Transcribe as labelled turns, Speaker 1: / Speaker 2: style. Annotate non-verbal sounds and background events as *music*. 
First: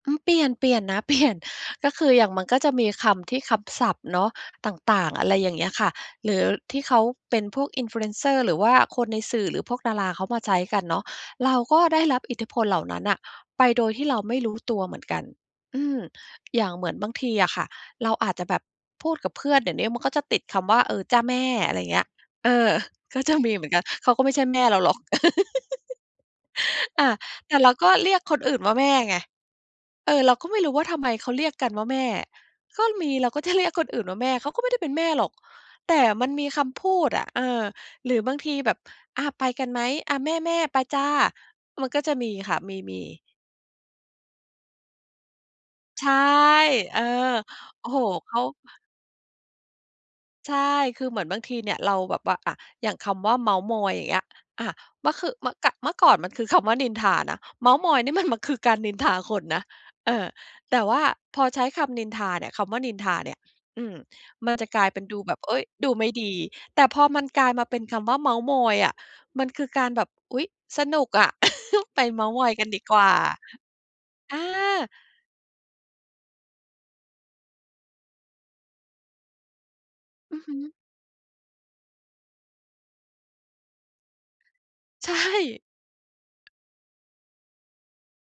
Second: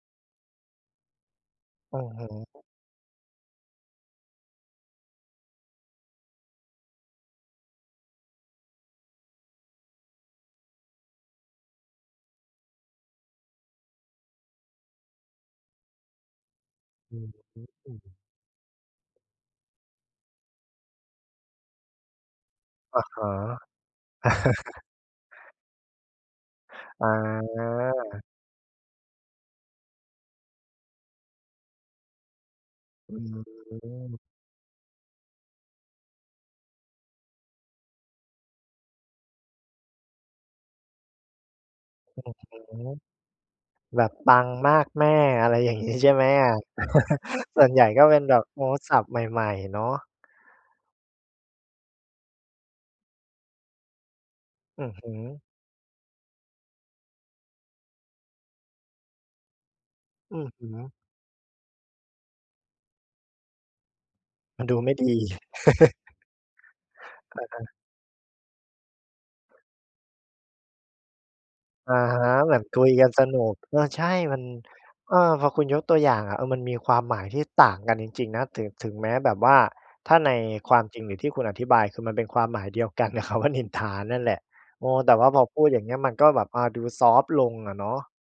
Speaker 1: อือ เปลี่ยน เปลี่ยนนะ เปลี่ยน ก็
Speaker 2: อื
Speaker 1: ค
Speaker 2: อ
Speaker 1: ือ
Speaker 2: ฮ
Speaker 1: อย่างมันก็
Speaker 2: ึ
Speaker 1: จะมีคำที่ คำศัพท์เนาะ ต่าง ๆ อะไรอย่างเงี้ยค่ะ หรือที่เขาเป็นพวก Influencer หรือว่าคนในสื่อ หรือพวกดาราเขามาใช้กันเนาะ เราก็ได้รับอิทธิพลเหล่านั้นน่ะไปโดยที่เราไม่รู้ตัวเหมือนกัน อืม อย่างเหมือนบาง
Speaker 2: อื
Speaker 1: ท
Speaker 2: อ
Speaker 1: ี
Speaker 2: ฮ
Speaker 1: อะค
Speaker 2: ึ
Speaker 1: ่ะ
Speaker 2: อื
Speaker 1: เรา
Speaker 2: ม
Speaker 1: อาจจะแบบพูดกับเพื่อน เดี๋ยวนี้มันก็จะติดคำว่า "เออ จ้ะ แม่" อะไรเงี้ย เออ
Speaker 2: อะฮ
Speaker 1: ก็จ
Speaker 2: ะ
Speaker 1: ะมีเหมือนกัน เขาก็ไม่ใช่แม่เรา
Speaker 2: *chuckles*
Speaker 1: หรอก *laughs*
Speaker 2: อ
Speaker 1: อา แต่เราก็เรีย
Speaker 2: า
Speaker 1: กคนอื่นว่าแม่ไง เออ เราก็ไม่รู้ว่าทำไมเขาเรียกกันว่าแม่ ก็ม
Speaker 2: อ
Speaker 1: ี
Speaker 2: ื
Speaker 1: เรา ก็จะ เรียกคนอื่นว
Speaker 2: ม
Speaker 1: ่าแม่ เขาก็ไม่ได้เป็นแม่หรอก แต่มันมีคำพูดอะ เออ หรือบางทีแบบ "อา ไปกันไหม? อา แม่ ๆ ไปจ้ะ" มันก็จะ
Speaker 2: อื
Speaker 1: มี
Speaker 2: อ
Speaker 1: ค
Speaker 2: ฮ
Speaker 1: ่ะ
Speaker 2: ึ
Speaker 1: มี ๆ
Speaker 2: แบบปังมากแม่ อะไร อย่างงี้
Speaker 1: ใช
Speaker 2: ใช่
Speaker 1: ่
Speaker 2: ไหมอะ
Speaker 1: เออ
Speaker 2: *chuckles* ส่วนใหญ
Speaker 1: โอ
Speaker 2: ่
Speaker 1: ้โฮ
Speaker 2: ก็เป็น
Speaker 1: เข
Speaker 2: แบ
Speaker 1: า
Speaker 2: บ โอ้ ศัพท์ใหม่ ๆ เนาะ
Speaker 1: ใช่ คือเหมือนบางทีเนี่ย เราแบบว่า อา อย่างคำว่าเม้าท์มอย อย่างเงี้ย อา
Speaker 2: อือฮึ
Speaker 1: ม คือ ม ก เมื่อก่อนมันคือคำว่านินทานะ เม้าท์มอยนี่มัน ม คือการนินทาคนนะ เออ
Speaker 2: อือฮึ
Speaker 1: แต่ว่าพอใช้คำนินทาเนี่ย คำว่านินทาเนี่ย อืม มัน
Speaker 2: มั
Speaker 1: จ
Speaker 2: น
Speaker 1: ะ
Speaker 2: ดู
Speaker 1: กลา
Speaker 2: ไม
Speaker 1: ย
Speaker 2: ่
Speaker 1: เป็
Speaker 2: ด
Speaker 1: น
Speaker 2: ี
Speaker 1: ดูแบบ เฮ้ย ดูไม่
Speaker 2: *chuckles*
Speaker 1: ดี แต่พอมัน
Speaker 2: อ
Speaker 1: กล
Speaker 2: ะ
Speaker 1: าย
Speaker 2: ฮ
Speaker 1: มา
Speaker 2: ะ
Speaker 1: เป็นคำว่าเม้าท์มอยอะ มันคือการแบบ "อุ๊ย สนุกอะ *chuckles*
Speaker 2: อ
Speaker 1: ไป
Speaker 2: ะฮ
Speaker 1: เม้า
Speaker 2: ะ
Speaker 1: ท์มอ
Speaker 2: แ
Speaker 1: ย
Speaker 2: บบ
Speaker 1: กัน
Speaker 2: ค
Speaker 1: ดี
Speaker 2: ุย
Speaker 1: กว
Speaker 2: กั
Speaker 1: ่
Speaker 2: น
Speaker 1: า"
Speaker 2: สนุก เออ ใช่ ม
Speaker 1: อ
Speaker 2: ั
Speaker 1: า
Speaker 2: น เออ พอคุณยกตัวอย่างอะ เออ มันมีความหมายที่ต่างกันจริง ๆ นะ ถึง ถึงแม้แบบว่า ถ้าใน
Speaker 1: อือฮ
Speaker 2: ค
Speaker 1: ึ
Speaker 2: วามจริง หรือที่คุณอธิบาย คือมันเป็นความหมายเดียวกัน กับคำว่านินทา นั่นแหละ โอ้
Speaker 1: ใ
Speaker 2: แ
Speaker 1: ช
Speaker 2: ต่
Speaker 1: ่
Speaker 2: ว่าพอพูดอย่างเงี้ยมันก็แบบ อา ดูซอฟต์ลงอะเนาะ